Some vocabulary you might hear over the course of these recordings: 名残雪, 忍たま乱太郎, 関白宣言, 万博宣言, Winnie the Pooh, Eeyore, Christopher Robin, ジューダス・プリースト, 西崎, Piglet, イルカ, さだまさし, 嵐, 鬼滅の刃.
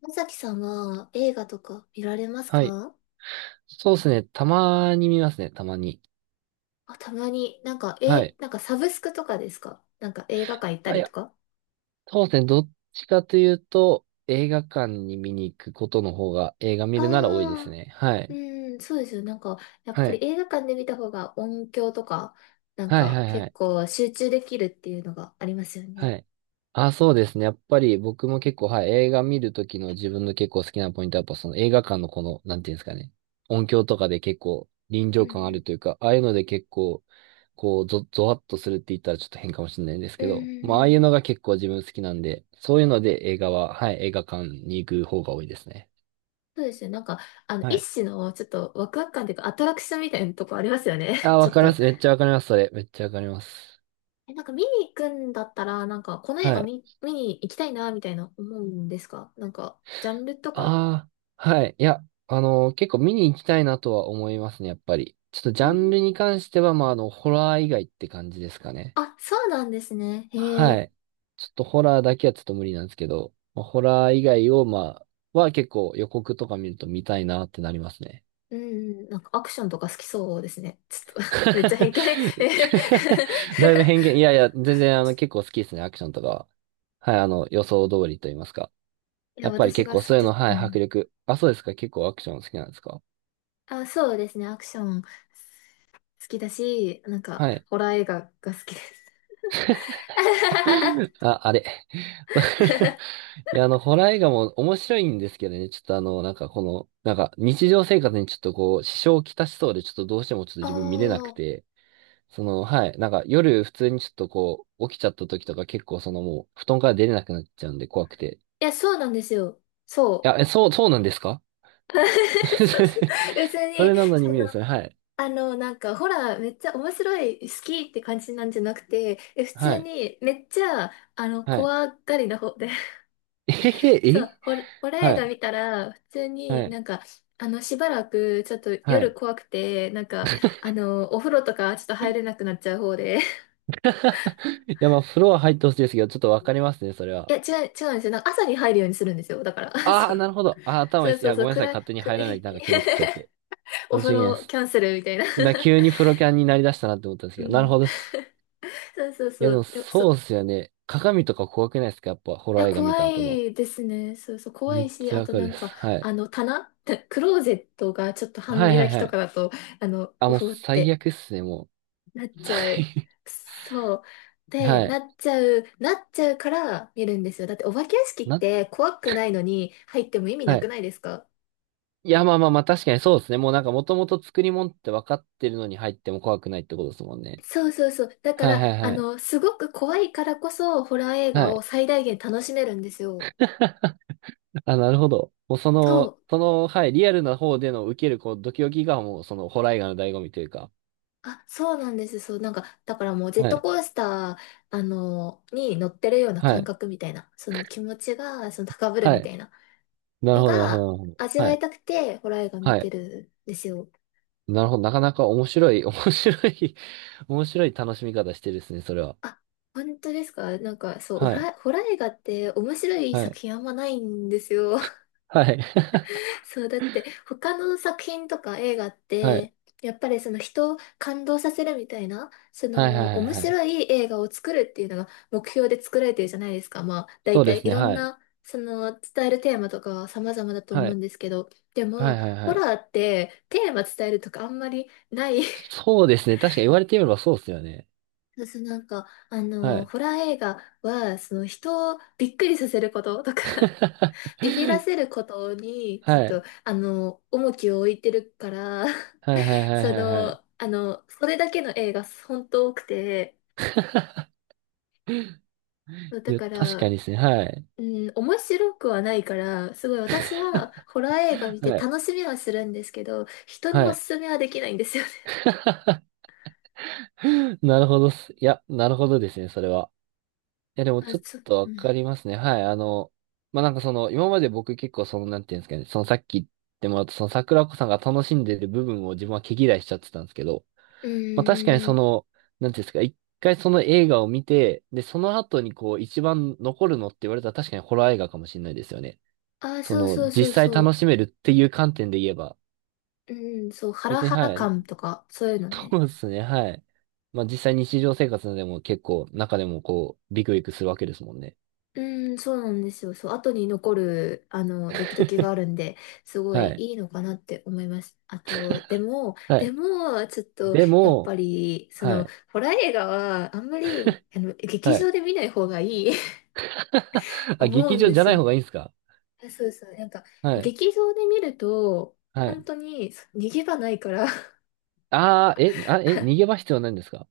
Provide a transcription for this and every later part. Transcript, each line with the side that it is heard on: left: まさきさんは映画とか見られます
right: はい。
left: か？
right: そうですね。たまに見ますね。たまに。
left: あ、たまに、なんか、
right: は
left: え、
right: い。
left: なんかサブスクとかですか？なんか映画館行った
right: あ、い
left: りと
right: や、
left: か？
right: そうですね。どっちかというと、映画館に見に行くことの方が映画見るなら多いです
left: ああ
right: ね。は
left: ー、
right: い。
left: うん、そうですよ。やっ
right: は
left: ぱ
right: い。
left: り映画館で見た方が音響とか、なん
right: はい、
left: か
right: はい、は
left: 結
right: い。
left: 構集中できるっていうのがありますよ
right: は
left: ね。
right: い。あ、そうですね。やっぱり僕も結構、はい、映画見るときの自分の結構好きなポイントは、やっぱその映画館のこの、なんていうんですかね。音響とかで結構臨
left: うん
right: 場感あ
left: うん。
right: るというか、ああいうので結構、こう、ゾワッとするって言ったらちょっと変かもしれないんです
left: う
right: け
left: ん
right: ど、
left: うん
right: まあ、ああ
left: う
right: いう
left: ん。
right: のが結構自分好きなんで、そういうので映画は、はい、映画館に行く方が多いですね。
left: そうですよ。
right: は
left: 一
right: い。
left: 種のちょっとワクワク感というかアトラクションみたいなとこありますよね。
right: あ、
left: ち
right: わ
left: ょっ
right: かりま
left: と。
right: す。めっちゃわかります、それ。めっちゃわかります。
left: なんか見に行くんだったら、なんかこの映
right: は
left: 画
right: い。
left: 見に行きたいな、みたいな思うんですか？なんか、ジャンルとか。
right: ああ、はい。いや、結構見に行きたいなとは思いますね、やっぱり。ちょっとジ
left: うん。
right: ャンルに関しては、まあ、ホラー以外って感じですかね。
left: あ、そうなんですね。へ
right: は
left: え。
right: い。ちょっとホラーだけはちょっと無理なんですけど、まあ、ホラー以外を、まあ、は結構予告とか見ると見たいなってなりますね。
left: うんうん、なんかアクションとか好きそうですね。ちょっと めっちゃ偏 見。えへへ
right: だいぶ偏見。いやいや、全然結構好きですね、アクションとかは。はい、予想通りと言いますか。
left: いや、
right: やっぱり
left: 私
right: 結
left: が好
right: 構そ
left: き、
right: ういう
left: ちょっ
right: の、
left: と、
right: は
left: う
right: い、迫
left: ん。
right: 力。あ、そうですか、結構アクション好きなんですか？
left: あ、そうですね。アクション好きだし、なんか、
right: はい。
left: ホラー映画が好きです。
right: あ、あれ。いや、ホラー映画も面白いんですけどね、ちょっとなんかこの、なんか日常生活にちょっとこう、支障をきたしそうで、ちょっとどうしてもちょっと
left: あ
right: 自分見れなく
left: あ、
right: て、はい、なんか夜普通にちょっとこう、起きちゃった時とか結構もう、布団から出れなくなっちゃうんで怖くて。
left: いや、そうなんですよ。
right: い
left: そ
right: や、え、そうなんですか？
left: う。そうそう。別
right: そ
left: に、
right: れなの
left: そ
right: に
left: の、
right: 見るんですね、はい。
left: ほら、めっちゃ面白い、好きって感じなんじゃなくて、普
right: は
left: 通
right: い。
left: に、めっちゃ、
right: はい。
left: 怖がりな方で、
right: えへへ、
left: そう、ホラー映
right: は
left: 画
right: い。
left: 見たら、普通
right: は
left: に
right: い。
left: なんか、しばらく、ちょっと
right: は
left: 夜
right: い。
left: 怖くて、お風呂とか、ちょっと入れなくなっちゃう方で、
right: いや、まあ、フロア入ってほしいですけど、ちょっとわかりますね、それ
left: い
right: は。
left: や、違う、違うんですよ。なんか朝に入るようにするんですよ。だから、
right: あ
left: そ
right: あ、な
left: う、
right: るほど。ああ、頭
left: そ
right: いい
left: う
right: っす。い
left: そう
right: や、
left: そ
right: ご
left: う、
right: めんなさい。
left: 暗い、
right: 勝手に
left: く
right: 入らない。なんか決めつ けちゃって。
left: お
right: 申し
left: 風
right: 訳ないで
left: 呂
right: す。
left: キャンセルみたいな。
right: 急にプロキャンになりだしたなって思ったんです
left: う
right: けど。なる
left: ん、
right: ほどっす。
left: そうそう
right: い
left: そ
right: や、で
left: う、
right: もそうっすよね。鏡とか怖くないですか？やっぱ、ホ
left: い
right: ラー
left: や、
right: 映画見
left: 怖
right: た後の。
left: いですね。そうそう、怖
right: めっ
left: いし、
right: ちゃ
left: あ
right: わ
left: と
right: か
left: な
right: るっ
left: んか、
right: す。はい。
left: あの、棚、クローゼットがちょっと半
right: はいは
left: 開
right: い
left: き
right: は
left: とか
right: い。
left: だと、あの、
right: あ、
left: う
right: もう
left: ふっ
right: 最
left: て
right: 悪っすね、もう。
left: なっちゃう。
right: 最
left: そう。で、
right: はい。
left: なっちゃうから見るんですよ。だってお化け屋敷っ
right: な、
left: て怖くないのに入っても意味な
right: は
left: く
right: い。
left: ないですか？
right: いや、まあまあまあ、確かにそうですね。もうなんか、もともと作り物って分かってるのに入っても怖くないってことですもんね。
left: そうそうそう。だか
right: はい
left: ら、
right: はい
left: あ
right: はい。
left: の、すごく怖いからこそ、ホラー映
right: は
left: 画を
right: い。
left: 最大限楽しめるんですよ。
right: あ、なるほど。もうそ
left: そ
right: の、
left: う。
right: その、はい、リアルな方での受ける、こう、ドキドキがもう、ホラー映画の醍醐味というか。
left: あ、そうなんです。そう、なんか、だからもうジェッ
right: は
left: ト
right: い、
left: コースター、に乗ってるような
right: は
left: 感
right: い、
left: 覚みたいな、その気持ちが、その高ぶる
right: は
left: みた
right: い。
left: いな
right: なる
left: の
right: ほど、なるほど、
left: が、
right: なるほど。
left: 味
right: は
left: わい
right: い、
left: たくて、ホラー映画見
right: は
left: て
right: い。
left: るんですよ。
right: なるほど。なかなか面白い、面白い、面白い楽しみ方してるですね、それは。
left: あ、本当ですか？なんか、そう、
right: はい、
left: ホラー映画って面白い
right: は
left: 作
right: い、
left: 品あんまないんですよ。
right: はい。
left: そう、だって他の作品とか映画っ
right: はい、
left: て、やっぱりその人を感動させるみたいな、そ
right: はい、は
left: の
right: い、はい
left: 面
right: はい。
left: 白い映画を作るっていうのが目標で作られてるじゃないですか。まあ
right: そ
left: 大
right: うで
left: 体
right: す
left: い
right: ね、
left: ろん
right: はい、
left: なその伝えるテーマとかは様々だと思
right: は
left: うん
right: い、
left: ですけど、で
right: は
left: も
right: い、はい、
left: ホ
right: はい。
left: ラーってテーマ伝えるとかあんまりない。
right: そうですね、確かに言われてみればそうですよね。
left: そうそう、なんか、あ
right: は
left: の、
right: い。
left: ホラー映画は、その人をびっくりさせることとか ビビらせ ることに、ちょっ
right: はい、
left: と、あの、重きを置いてるから、
right: はい、はい、はい、
left: そ
right: はい。はい。
left: の、あの、それだけの映画本当多くて、そう
right: い
left: だ
right: や、
left: か
right: 確か
left: ら、
right: にですね、はい。
left: うん、面白くはないから、すごい私はホラー映画見
right: は
left: て
right: い
left: 楽しみはするんですけど、人に
right: は
left: お
right: い。
left: すすめはできないんですよね。
right: なるほどっす。いや、なるほどですね、それは。いや、で も
left: あ、
right: ちょっ
left: そう、
right: とわ
left: うん。
right: かりますね。はい。まあ、今まで僕結構なんていうんですかね、さっき言ってもらったその桜子さんが楽しんでる部分を自分は毛嫌いしちゃってたんですけど、まあ、確かに
left: うん。
right: なんていうんですか、一回その映画を見て、で、その後にこう、一番残るのって言われたら確かにホラー映画かもしれないですよね。
left: あ、そうそう
right: 実
left: そう
right: 際
left: そ
right: 楽
left: う。
right: しめるっていう観点で言えば、
left: うん、そう、ハラ
right: 別に
left: ハラ
right: はい。
left: 感とか、そういうのね。
right: そうですね、はい。まあ実際日常生活でも結構中でもこうビクビクするわけですもんね。
left: うん、そうなんですよ。そう、後に残る、あの、ドキドキがあるんで、すご
right: は
left: い
right: い。
left: いいのかなって思います。あと、でも、
right: は
left: で
right: い。
left: も、ちょっと、
right: で
left: やっ
right: も、
left: ぱり、そ
right: は
left: の、
right: い。
left: ホラー映画は、あんまり、あの、劇
right: は
left: 場
right: い。
left: で見ない方がいい
right: あ、
left: 思う
right: 劇
left: ん
right: 場
left: で
right: じゃ
left: す
right: ない
left: よ。
right: 方がいいんですか？
left: あ、そうそう、なんか、
right: はい。
left: 劇場で見ると、
right: は
left: 本
right: い。
left: 当に、逃げ場ないから
right: ああ、え、あ、え、逃げ場必要ないんですか？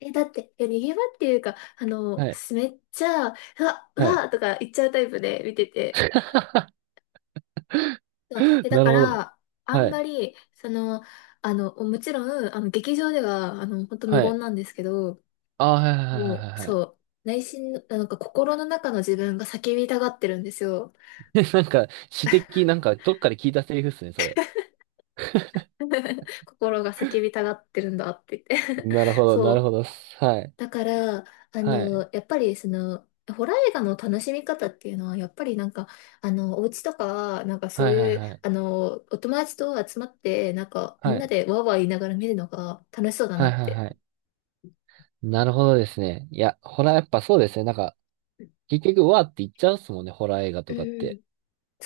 left: え、だって、いや、逃げ場っていうか、あの、
right: はい。
left: めっちゃ、う
right: はい。
left: わ、とか言っちゃうタイプで見てて、そう、え、だ
right: なる
left: か
right: ほど。
left: ら、あん
right: は
left: ま
right: い。
left: り、その、あの、もちろん、あの、劇場では、あの、本当無
right: は
left: 言
right: い。
left: なんですけど、
right: ああ、はいはいはいは
left: もう、
right: いはい。
left: そう、内心の、なんか心の中の自分が叫びたがってるんですよ。
right: なんか、詩的、なんか、どっかで聞いたセリフっすね、それ。
left: 心が叫びたがってるんだって言って
right: なるほ ど、なる
left: そ
right: ほ
left: う。
right: ど。はい。
left: だから、あ
right: はい。
left: の、やっぱり、その、ホラー映画の楽しみ方っていうのは、やっぱりなんか、あの、お家とか、なんかそ
right: は
left: う
right: いはい
left: いう、
right: はい。
left: あの、お友達と集まって、なんか、み
right: は
left: んな
right: い。
left: でワーワー言いながら見るのが楽しそうだな
right: はい
left: っ
right: はい
left: て、
right: はい。なるほどですね。いや、ホラーやっぱそうですね。なんか、結局、うわーって言っちゃうっすもんね、ホラー映画
left: う
right: とかって。
left: ん。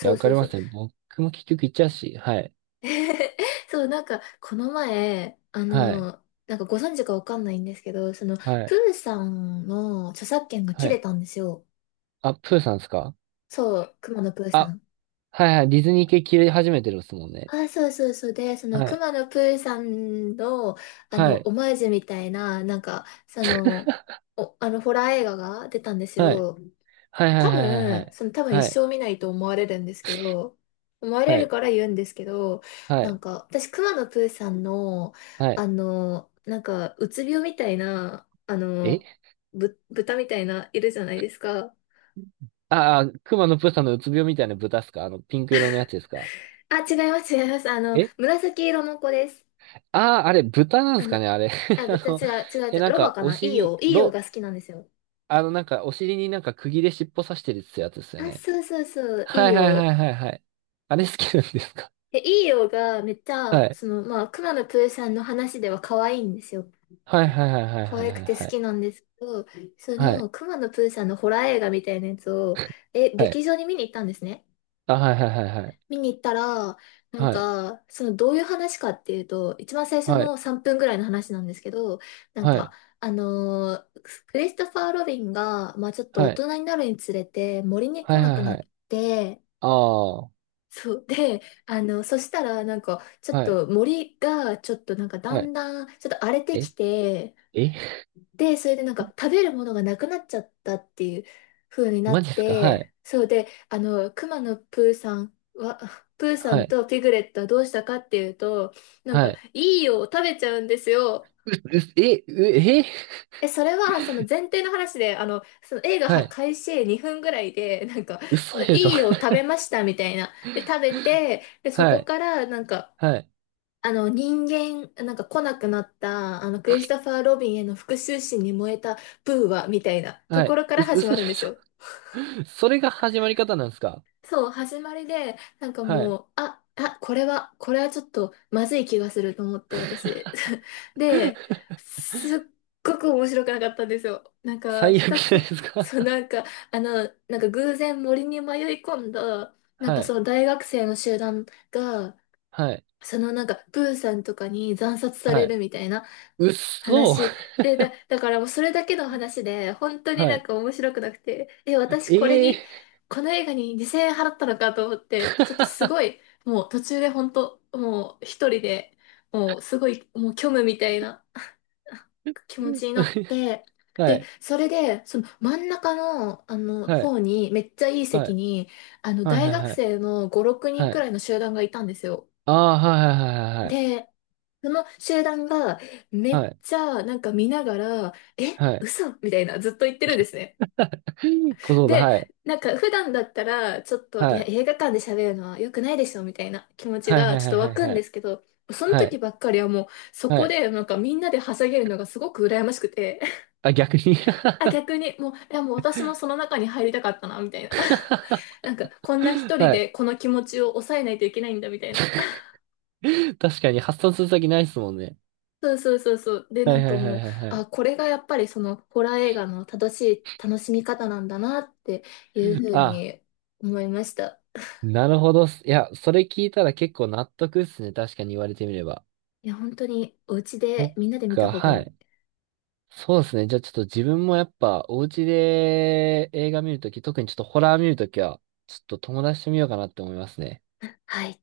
right: いや、わ
left: う
right: か
left: そう
right: りま
left: そう。
right: すね。僕も結局言っちゃうし、はい。
left: そう、なんか、この前、あ
right: はい。
left: の、なんかご存知かわかんないんですけど、その、
right: は
left: プ
right: い。
left: ーさんの著作権が
right: は
left: 切れ
right: い。
left: たんですよ。
right: あ、プーさんですか？
left: そう、熊野プーさ
right: あ、
left: ん。
right: はいはい。ディズニー系切り始めてるっすもんね。
left: あ、そうそうそう。で、その、
right: はい。
left: 熊野プーさんの、あ
right: は
left: の、
right: い。
left: オマージュみたいな、なんか、その、お、あの、ホラー映画が出たんです
right: はい。
left: よ。
right: はいはいはいはいはい。
left: 多分一
right: はい。
left: 生見ないと思われるんですけど、思われるから言うんですけど、
right: は
left: なん
right: い。
left: か、私、熊野プーさんの、
right: は
left: あ
right: い。
left: の、なんか、うつ病みたいな、あの、
right: え
left: 豚みたいな、いるじゃないですか。
right: ああ、熊のプーさんのうつ病みたいな豚っすか？あの、ピンク色のやつですか？
left: あ、違います、違います。あの、
right: え
left: 紫色の子です。
right: ああー、あれ、豚なんで
left: あ
right: す
left: の、
right: かね、あれ。
left: あ、
right: あ
left: 豚、違
right: の、
left: う、違う、違
right: え、
left: う、
right: なん
left: ロバ
right: か、
left: か
right: お
left: な。イー
right: 尻、
left: オー。いよ
right: ロ、
left: が好きなんですよ。
right: あの、なんか、お尻になんか釘で尻尾刺してるってやつですよ
left: あ、
right: ね。
left: そうそうそう、イ
right: は
left: い
right: いはいはい
left: ー。
right: はいはい。あれ好きなんですか？
left: で、イいーがめっちゃ、
right: はい。
left: その、まあ、熊野プーさんの話では可愛いんですよ。
right: はいはいはいはい
left: 可愛く
right: はい
left: て好
right: はい。
left: きなんですけど、そ
right: はい。
left: の、熊野プーさんのホラー映画みたいなやつを、え、
right: はい。
left: 劇場に見に行ったんですね。
right: あ、はいはいはいはい。
left: 見に行ったら、なん
right: はい。
left: か、その、どういう話かっていうと、一番最初
right: はい。
left: の3分ぐらいの話なんですけど、なん
right: は
left: か、
right: い。
left: あのークリストファー・ロビンが、まあちょっと大
right: はい。
left: 人になるにつれて、森に来
right: はい
left: な
right: は
left: く
right: い
left: な
right: は
left: っ
right: い。
left: て、
right: ああ。
left: そう。で、あの、そしたら、なんか、ちょっ
right: はい。
left: と森が、ちょっとなんか、だ
right: はい。
left: んだん、ちょっと荒れて
right: え
left: きて、
right: え。
left: で、それでなんか 食べるものがなくなっちゃったっていう風にな
right: マ
left: っ
right: ジですか？はい。
left: て、そうで、あの、熊のプーさんは、プーさ
right: は
left: ん
right: い。
left: とピグレットはどうしたかっていうと、なん
right: は
left: か、
right: い。
left: いいよ、食べちゃうんですよ。
right: う、う、え、う、え
left: え、それは、その前提の話で、あの、その映画
right: は
left: は
right: い。
left: 開始2分ぐらいで、なんか、
right: 嘘
left: な
right: でしょ。
left: いいよ、食 べましたみたいな。で、食べて、で、そ
right: は
left: こ
right: い。
left: から、なんか、
right: はい。
left: あの人間、なんか来なくなった、あのクリスタファー・ロビンへの復讐心に燃えたブーは、みたいなと
right: は
left: こ
right: い。
left: ろから始ま
right: 嘘で
left: るんです
right: し
left: よ。
right: ょ。 それが始まり方なんですか？
left: そう、始まりで、なんか
right: はい。
left: もう、これは、これはちょっとまずい気がすると思って、私。で、すっごく面白くなかったんですよ。なんか、
right: 最
left: ひた
right: 悪じゃ
left: す
right: な
left: ら、
right: いですか？
left: そう、なんか、あの、なんか偶然森に迷い込んだ、なん
right: は
left: かそ
right: い。
left: の大学生の集団が、
right: はい。
left: そのなんか、プーさんとかに惨殺され
right: は
left: る
right: い。
left: みたいな、
right: うっそ。
left: 話で、だからもうそれだけの話で、本当に
right: は
left: なん
right: い。
left: か面白くなくて、え、私これ
right: え
left: に、
right: え
left: この映画に2000円払ったのかと思って、ちょっとす
right: ー。
left: ごい、もう途中で本当、もう一人で、もうすごい、もう虚無みたいな 気持ちに なって、
right: は
left: で、
right: い。
left: それで、その真ん中の、あの、
right: はい。
left: 方に、めっちゃいい
right: は
left: 席
right: い。
left: に、あの、
right: はい。
left: 大
right: はい。
left: 学
right: はい。
left: 生の5、6人
right: は
left: く
right: い。
left: らいの集団がいたんですよ。
right: ああ、はい。はい。は
left: で、その集団がめ
right: い。は
left: っ
right: い。は
left: ちゃなんか見ながら、え、
right: い。はい。
left: 嘘みたいなずっと言ってるんですね。
right: 小僧だ、
left: で、
right: はい。
left: なんか普段だったらちょっと、い
right: は
left: や
right: い。
left: 映画館で喋るのは良くないでしょみたいな気持ち
right: はいは
left: がちょ
right: い
left: っ
right: はい
left: と
right: は
left: 湧
right: い
left: くん
right: は
left: で
right: い。
left: すけど、その
right: は
left: 時
right: い。
left: ばっかりはもうそ
right: は
left: こ
right: い。
left: でなんかみんなではしゃげるのがすごく羨ましくて、
right: あ、逆に。
left: あ、
right: は
left: 逆にもう、いやもう私もその中に入りたかったな、みたいな。なんかこんな一人で
right: い。
left: この気持ちを抑えないといけないんだみたいな。
right: 確かに発散する先ないっすもんね。
left: そうそうそうそう。で、な
right: はい
left: ん
right: は
left: か
right: いは
left: も
right: い
left: う、
right: はいはい。
left: あ、これがやっぱりそのホラー映画の正しい楽しみ方なんだなっていうふう
right: あ、
left: に思いました。
right: なるほどっす。いや、それ聞いたら結構納得っすね。確かに言われてみれば。
left: いや、本当にお家
right: そ
left: で
right: っ
left: みんなで見た
right: か、
left: 方がい
right: は
left: い。
right: い。そうですね。じゃあちょっと自分もやっぱお家で映画見るとき、特にちょっとホラー見るときは、ちょっと友達と見ようかなって思いますね。
left: はい。